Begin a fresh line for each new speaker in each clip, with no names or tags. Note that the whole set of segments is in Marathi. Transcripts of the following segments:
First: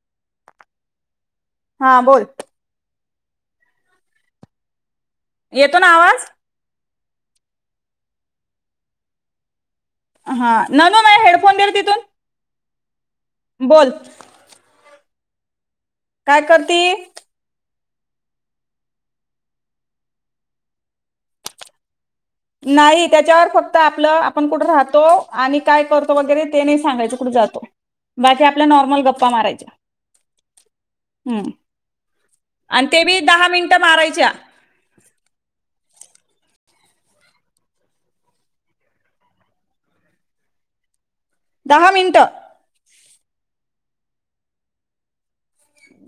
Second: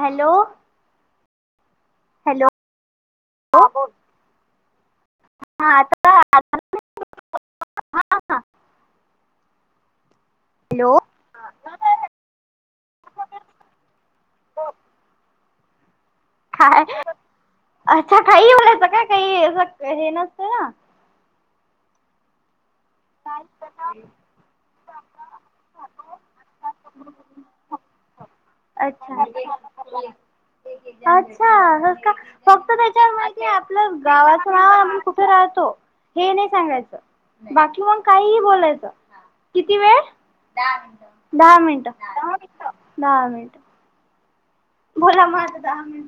हॅलो.
हा बोल.
हॅलो हा बोल.
येतो ना आवाज
हा हा.
नॅनो माझे हेडफोन दे रे तिथून बोल. काय करती
अच्छा काही बोलायचं काय काही असं हे नसतं ना.
नाही त्याच्यावर फक्त आपलं आपण कुठं राहतो आणि काय करतो वगैरे ते नाही सांगायचं कुठे जातो बाकी आपल्या नॉर्मल
अच्छा
गप्पा मारायच्या
अच्छा
हम्म.
का फक्त
आणि ते बी दहा
त्याच्या
मिनिटं
आपलं
मारायच्या.
गावाचं नाव आम कुठे राहत. हे नाही सांगाय. किन काही बोलायच किती वेळ दहा मि दहा मिनट दहा मिनट दहा मिनट बोला म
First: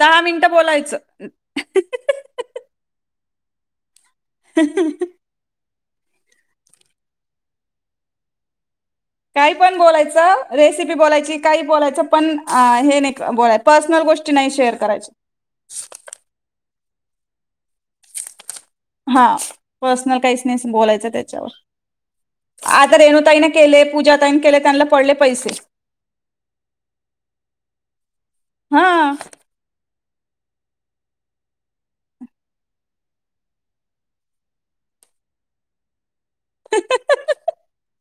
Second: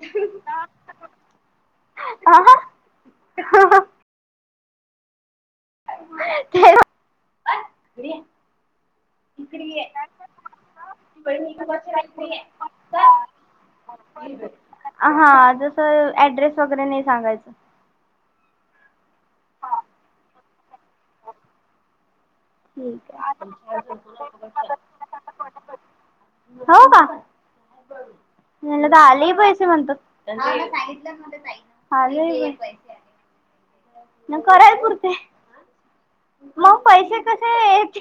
दहा मिनिटं बोलायचं.
ह.
ह.
[unintelligible]
काही पण बोलायचं रेसिपी बोलायची काही बोलायचं पण हे नाही बोय पर्सनल गोष्टी नाही शेअर करायच्या.
हा जस ऍड्रेस वगैरे नाही सांगायचं.
हा पर्सनल काहीच नाही बोलायचं त्याच्यावर आदर
ठीक
रेणुताईने केले
आहे.
पूजाताईन केले त्यांना पडले पैसे
हो का त्यांना
हा
तर आलेही पैसे म्हणतात. त्यांना सांगितलं माझ्या ताईने पैसे आले. नग कराय पुरते. मग पैसे कसे यायचे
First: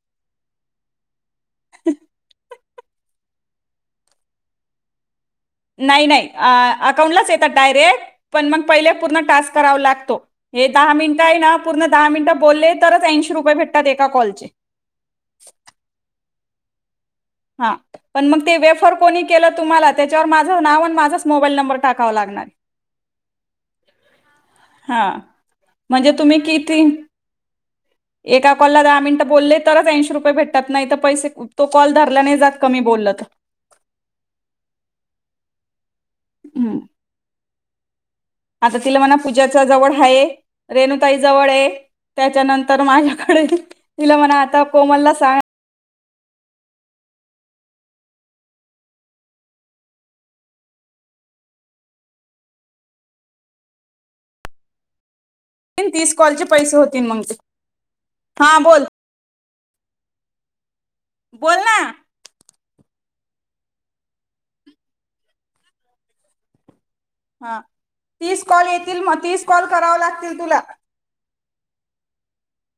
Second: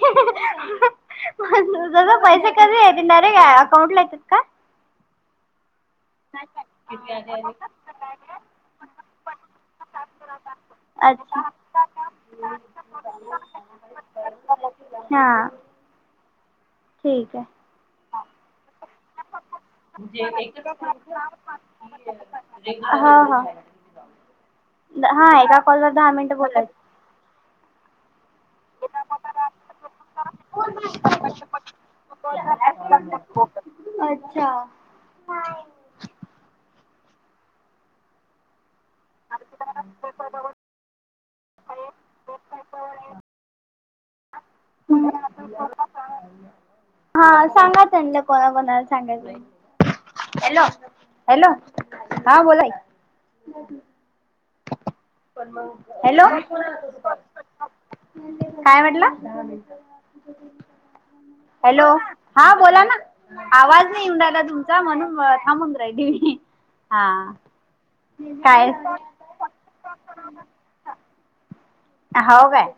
ज पैसे कारण इनडायरेक्ट अकाउंटला येतात का?
नाही नाही अकाउंटलाच येतात डायरेक्ट पण मग पहिले पूर्ण टास्क करावा लागतो हे. दहा मिनिटं आहे
अच्छा.
ना पूर्ण दहा मिनिटं बोलले तरच ऐंशी रुपये भेटतात एका कॉलचे
हा. ठीक
हा पण मग ते वेपर.
[unintelligible]
माझाच मोबाईल नंबर टाकावा लागणार
हा एका कॉलवर दहा
म्हणजे
मिनट
तुम्ही
बोलायच.
किती एका कॉलला दहा मिनिटं बोलले तरच ऐंशी रुपये भेटतात, नाही तर पैसे तो कॉल. धरला नाही जात कमी बोललं तर
अच्छा [unintelligible]
हम्म. आता तिला म्हणा पूजाचा जवळ आहे, रेणुताई जवळ आहे. त्याच्यानंतर माझ्याकडे तिला म्हणा, आता कोमलला सांग.
हा सांगाच म्हलं कोणा कोणाला सांगायचं आहे. हॅलो हॅलो हा बोलाय. [unintelligible]
तीस कॉलचे
हॅलो
पैसे होतील मग ते
काय
हा
म्हटलं
बोल
[unintelligible]
बोल ना
हॅलो हा. बोला ना आवाज नाहीऊन राहिला, तुमचा म्हणून थांबून राहिली मी. हा
तीस कॉल
काय.
येतील मग तीस कॉल कराव लागतील तुला.
हो. काय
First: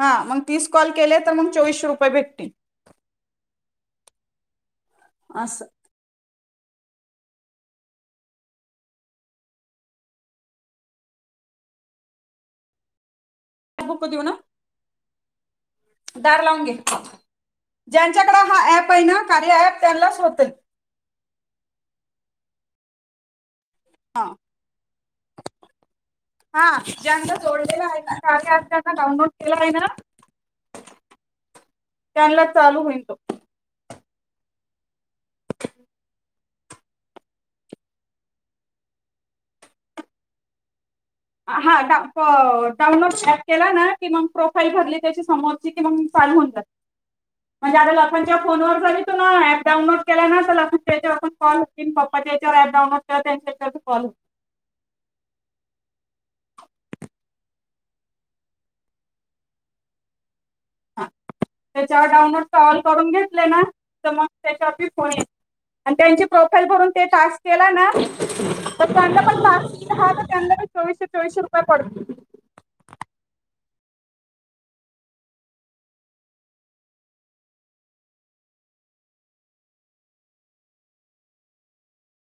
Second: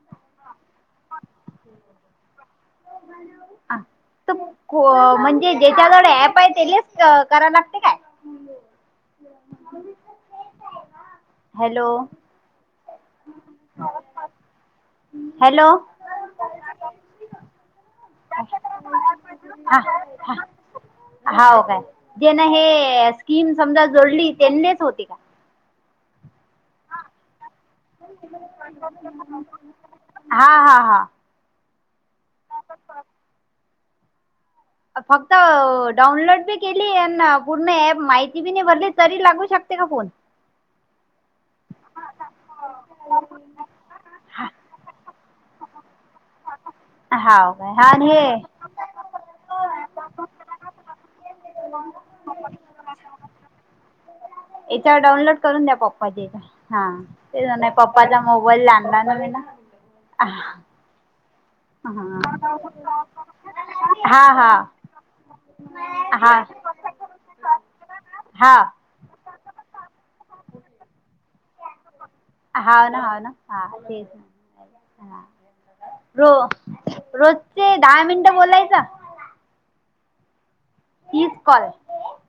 हा मग तीस कॉल केले तर मग चोवीसशे रुपये भेटते.
म्हणजे
असं
ज्याच्याकडे अँप आहे. तेलेच करा लागते का. हॅलो.
बुक कती हो ना.
हॅलो.
दार लावून घे. ज्यांच्याकडे हा ऍप आहे ना कार्य प त्यांनाच होते.
हो काय जेना हे स्कीम समजा
हा
जोडली त्यांनीच होती का.
हा ज्यांना जोडलेला आहे, श त्यांना डाउनलोड केला आहे ना.
हा हा हा.
त्यांला चालू होईनल तो.
फक्त डाऊनलोड बी केली, आणि पूर्ण प माहिती बी नाही, भरली तरी लागू शकत. का फोन. [unintelligible]
हा डा डाउनलोड ऍप केला ना, की मग प्रोफाईल भरली त्याची समोरची कि मग. चालवून जात
हाव
[unintelligible]
काय
म्हणजे
हा
आता
आणि हे
लकांच्या फोन ववर झा तू ऍप डाऊनलोड केला ना कॉल होप्पा [unintelligible] त्याच्यावरपडाऊन असत त्यां फॉल हो.
इथवर डाऊनलोड करून द्या प हा ते पप्पाचा मोबाईल लाला ना ना.
त्याच्यावर डाउनलोड तर ऑल करून घेतले ना, तर मग
हा हा.
त्याच्यावर फोनेत आणि त्यांची
हा
प्रोफाईल भरून ते टास्क केला ना.
हा
ण बा त्यांना चोवीसशे चोवीसशे रुपये पडत.
हाव ना हा ना हा ते ना. रो रोजचे दहा मिनिट बोलायच. तीच क [unintelligible]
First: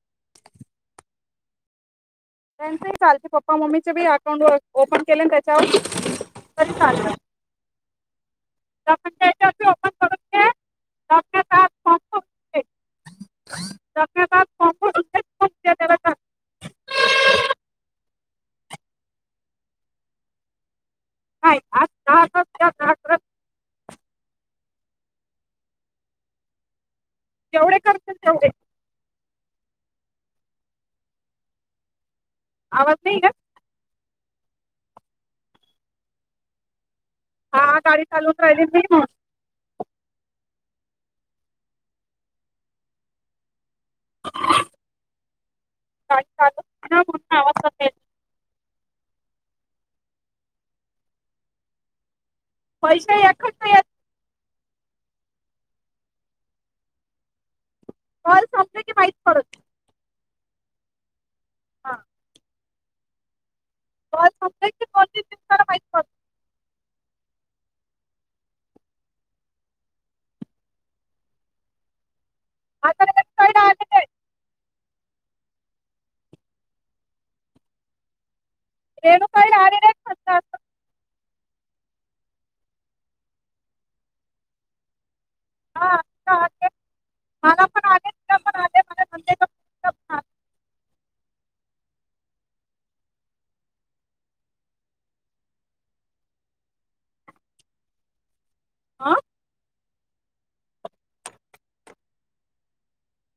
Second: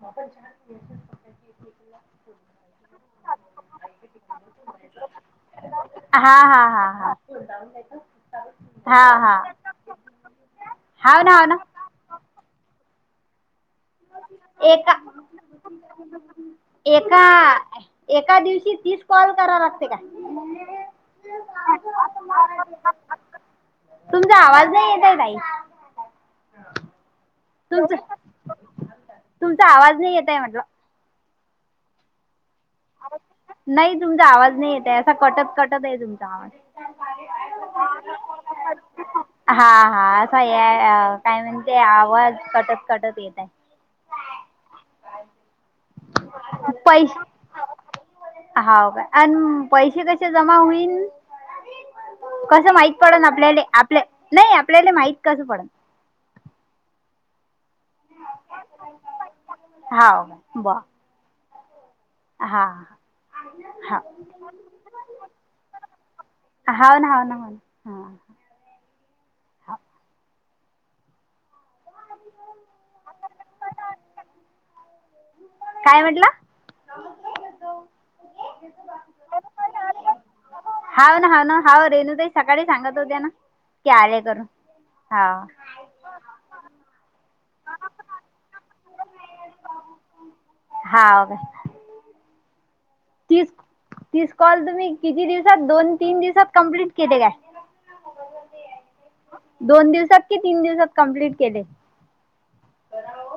म आपण छान [unintelligible]
त्यां लचे पप्पा मम्मीचे बी अकाउंट ओपन केले त्याच्यावर.
हा हा हा हा.
आपण [unintelligible]
होव ना ह ना.
ते.
एका
त्याला कर
एका. एका दिवशी तीस कॉल करा लागते का.
आजहा.
अ ताई
जेवढे
तुमच
करतील तेवढे.
तुमचा आवाज नाही येतय म्हटलं.
आवाज नाही का
नाही तुमचा आवाज नाही येते असा कटत कटत आहे तुमचा आवाज.
हा गाडी चालूण राहिली म्हणून.
हा हा असा आहे काय म्हणते आवाज कटत कटत येत आहे.
ह. काय चालय,
पैश
तुमचा आवाज -
हाव का अण पैसे कसे जमा होईन. कसं माहित
पैसे
पडन आपल्याले
एकच येत
आपल्या नाही आपल्याले माहित कसं पडण.
कॉल संपले की माहीत पडत.
हव म बा.
हा. कॉल संपले की दोन तीन दिवसाला माहीत पडत
[inaudible] हा.
[unintelligible]
काय म्हटलं.
रेणु ताईला आले नाही म्हंटल. आस.
होना रेनू ताई सकाळी सांगत होत्या ना की आले करून हाव.
[unintelligible] पण आले.
हा हो. तीस तीस कॉल तुम्ही किती दिवसात दोन तीन दिवसात कमप्लीट केले काय. [unintelligible]
आ.
दोन दिवसात कि तीन दिवसात कमप्लीट केले.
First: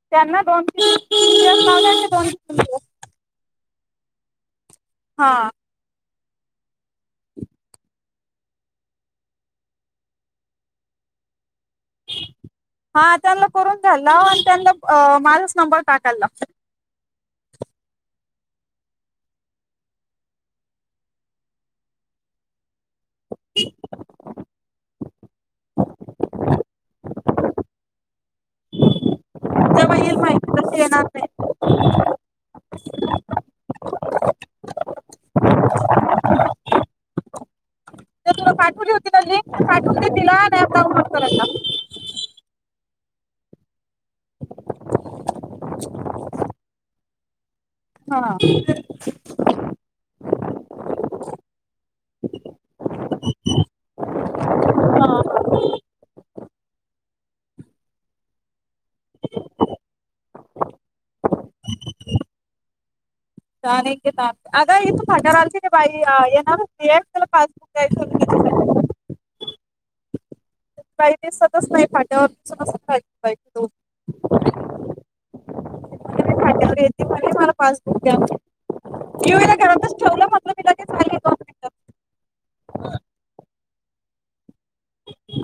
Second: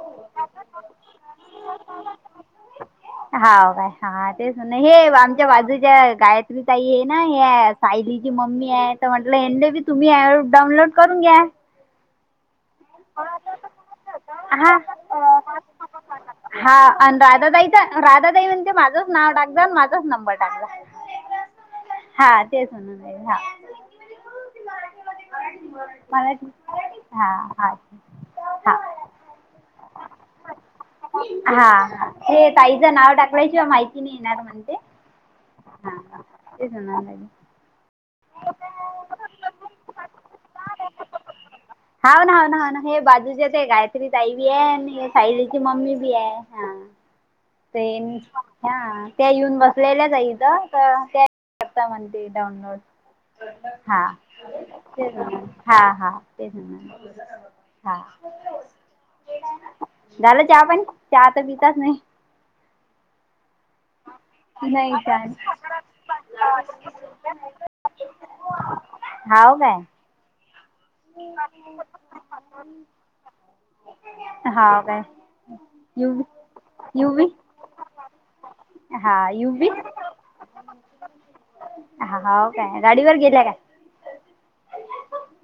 त्यांना दोन ते तीन दिवस.
हा काय हा तेच म्हण हे
हा
आमच्या बाजूच्या गायत्री ताई आहे ना या सायलीची मम्मी आहे तर म्हटलं हे बी तुम्ही प डाउनलोड करून घ्या.
हा त्यांना करून घ्यायला लाव आणि त्यांना
हा
माझाच नंबर टाकायला लाव.
हा आणि राधा ताईचा राधा ताई म्हणते माझंच नाव टाकजा अण माझाच नंबर टाकजा. हा तेच म्हणून ह. मराठीत हा हा.
तेव्हा येईल माहिती तशी येणार नाही
हा ते ताईचं नाव टाकळ्याशिवाय माहिती किनी. येणार म्हणते हा ते लागे
तर तुला पाठवली होती ना लिंक ति पाठवउन दे तिला आणि एप डॉनलो करायला लाव.
हाव ना हाव ना हाव ना हे बाजूच्या ते गायत्री ताई बी आहे आणि सायलीची मम्मी बी आहे हाय. न
हा
ह त्या येऊन बसलेल्याच आहे इथं. करता म्हणते डउनलोड. हा ते हा हा ते ना हा झालं चहा पाणी चहा तर पितच नाही. नाही चहा
[unintelligible]
हाव. काय
काही दिसातच नाही फाट्यावर दिसूनहि पाहित
हा का.
पा
हा
घरात ठेवलं म्हट म झा.
हाव काय गाडीवर गेल्या काय.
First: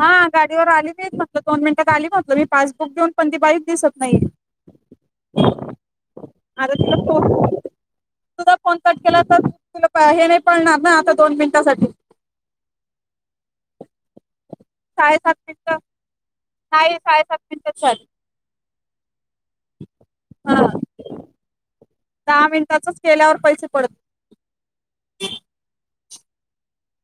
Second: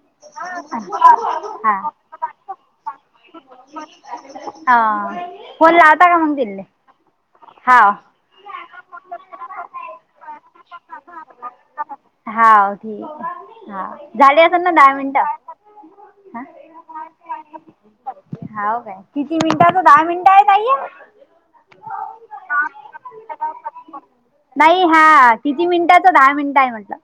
हा गाडीवर आली तेत म्हटलं दोन
हा
मिनिटात आली म्हटलं मी पासबुक देेऊन पण ती बारीच दिसत नाही.
हा फोन लावता का म्हणुन दिलेले
आता तिला फोन
हाव-
तुझा फोन कॅट केला तर तुला हे नाही कळणार ना आता दोन मिनिटांसाठी-
हा ठीक हा झाले अस ना- दहा
साडे
मिनिटं
सात मिनटच नाही साडे सात मिनटच झाले.
हा काय किती मिनिटाच दहा मिनिटं आहेत ताई
हा
हे
दहा मिनिटाचंच केल्यावर पैसे पडतात
नाही हा किती मिनिटात- दहा मिनिट आहे म्हटलं.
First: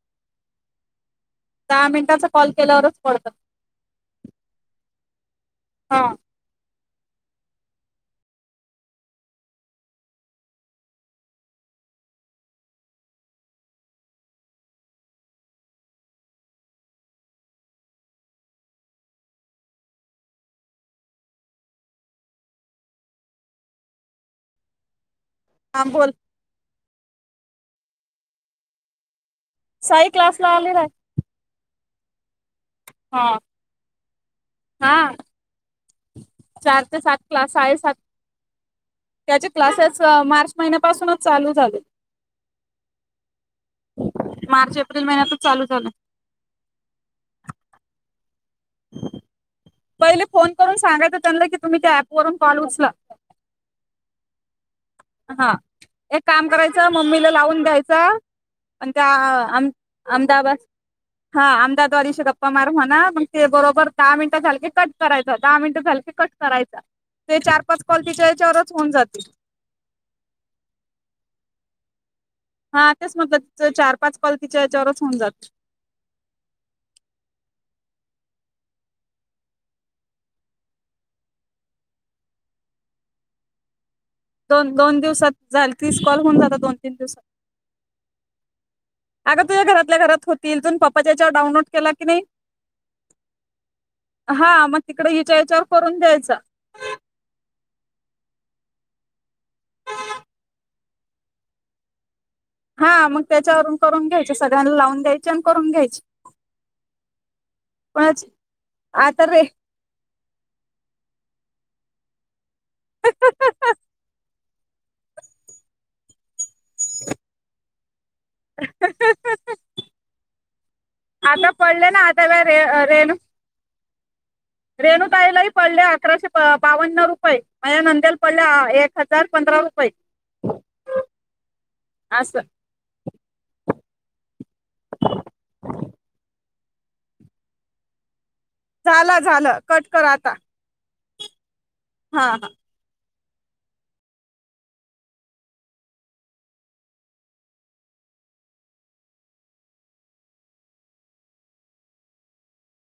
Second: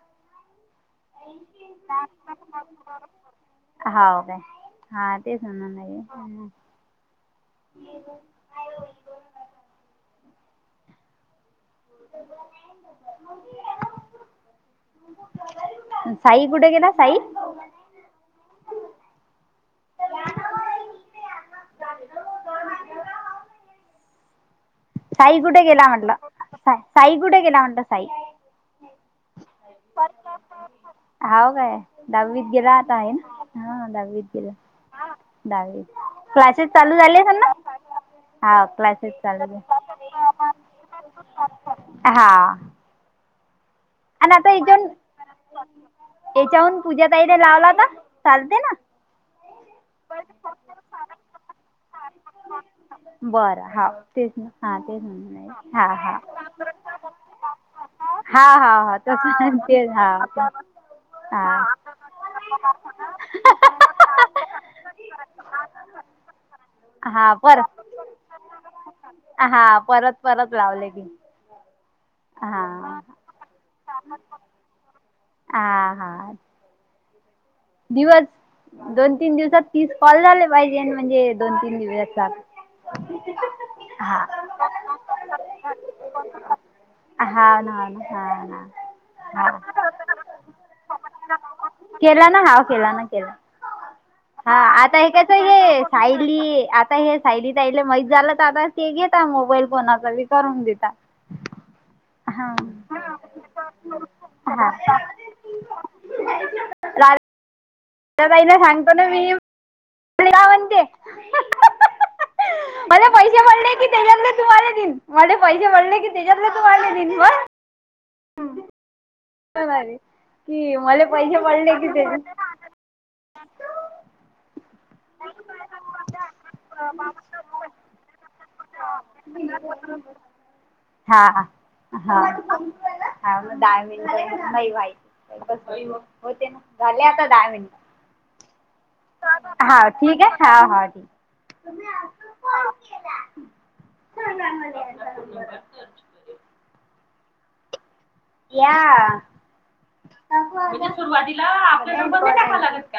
दहा मिनिटाचा
हो
कॉल केल्यावरच पडतात
का हा... ते झालं
हा
नाहीये [unintelligible] [unintelligible] साई कुठे गेला साई साई कुठे
हा
गेला
बोल
म्हटलं साई कुठे गेला म्हटलं साई-
साई क्लास ला आलेला आय
हाव काय दहावीत गेला आता आहे ना, हा दहावीत गेला
हा
दहावीत क्लासेस
चार
चालू
ते सात
झाले [unintelligible] ना?
क्लास साडेसात
हा क्लासेस
त्याचे
चालू
क्लासेस मार्च महिन्यापासूनच चालू झाले
[unintelligible] हा आणि आता
मार्च
इथून
एप्रिल महिन्यातच चालू झाले
याच्याहून पूजा ताईले लावला ना चालते ना
[inaudible] पहिले फोन करून सांगायचं त्यांनला, की तुम्ही त्या ऍप वरुन कॉल उचला
बरं हा तेच ना हा तेच
हा
म्हणून हा
एक काम करायचं, मम्मीला लावून द्यायच,
हा हा
अन
हा
का
तसं
अम
तेच हा
अहमदाबाद हा अमदाद्वादिशी गप्पा मार म्हणा, मंग ते बरोबर दहा मिनिटं झाल की कट करायचं, दहा मिनिटच झाल कट करायचा,
हा
ते चार
परत
पाच कॉल तिच्या ह्याच्यावरच होऊन जातील.
हा परत परत लावले की [unintelligible]
हा तेच म्हटलं तिचे चार पाच कॉल तिच्या ह्याच्यावरच
आ हा. दिवस दोन तीन दिवसात तीस कॉल झाले पाहिजे न म्हणजे दोन तीन दिवसात [unintelligible]
दोन दोन दिवसात झाले तीस कॉल होऊन जातात दोन तीन दिवसात
हाव ना हाव ना
अगं
हाव
तुझ्या
ना
घरातल्या घरात होतील, तुण पप्पाच्या ह्याच्यावर डाउनोट केला की नई?
हा केला ना केला हा
मग
आता हे
तिकडे
कस
हिच्या याच्यावर
हे
करून द्यायचा
सायली, आता हे सायली ताईले माहीत झा चालत आता ते घेता मोबाईल कोनाचा बि करून देता हा
हा मग त्याच्यावरून करून घ्यायची,
हा
सगळ्यांना लावून द्यायची आणि करून घ्यायची.
[unintelligible] त्या ताईला सांगतो ना
आता
मी
रे
[unintelligible] मला पैसे पडले की त्याच्यातल तुम्हाला दिन, मला पैसे पडले की त्याच्यातले तुम्हाला दिन [unintelligible] [unintelligible] कि मले पैसे
आता
पडले की
ना आता
[unintelligible]
रेणु ताईलाही पडले अकराशे प बावन्न रुपये, माझ्या नंदेला पडले आ एक हजार पंध [unintelligible] रा रुपये
हा हा हा
असं
हा म दहा मी झाले का दहा मिंट? नाही माहित, होते ना झाले आता दहा मिनटं
झालं झालं कट
हा
कर
ठीक
आता
आहे, हा हा ठीक
हा हा.
[unintelligible] या [unintelligible] सुरुवातीला आपल्या नंबर नई टाकाव लागत का?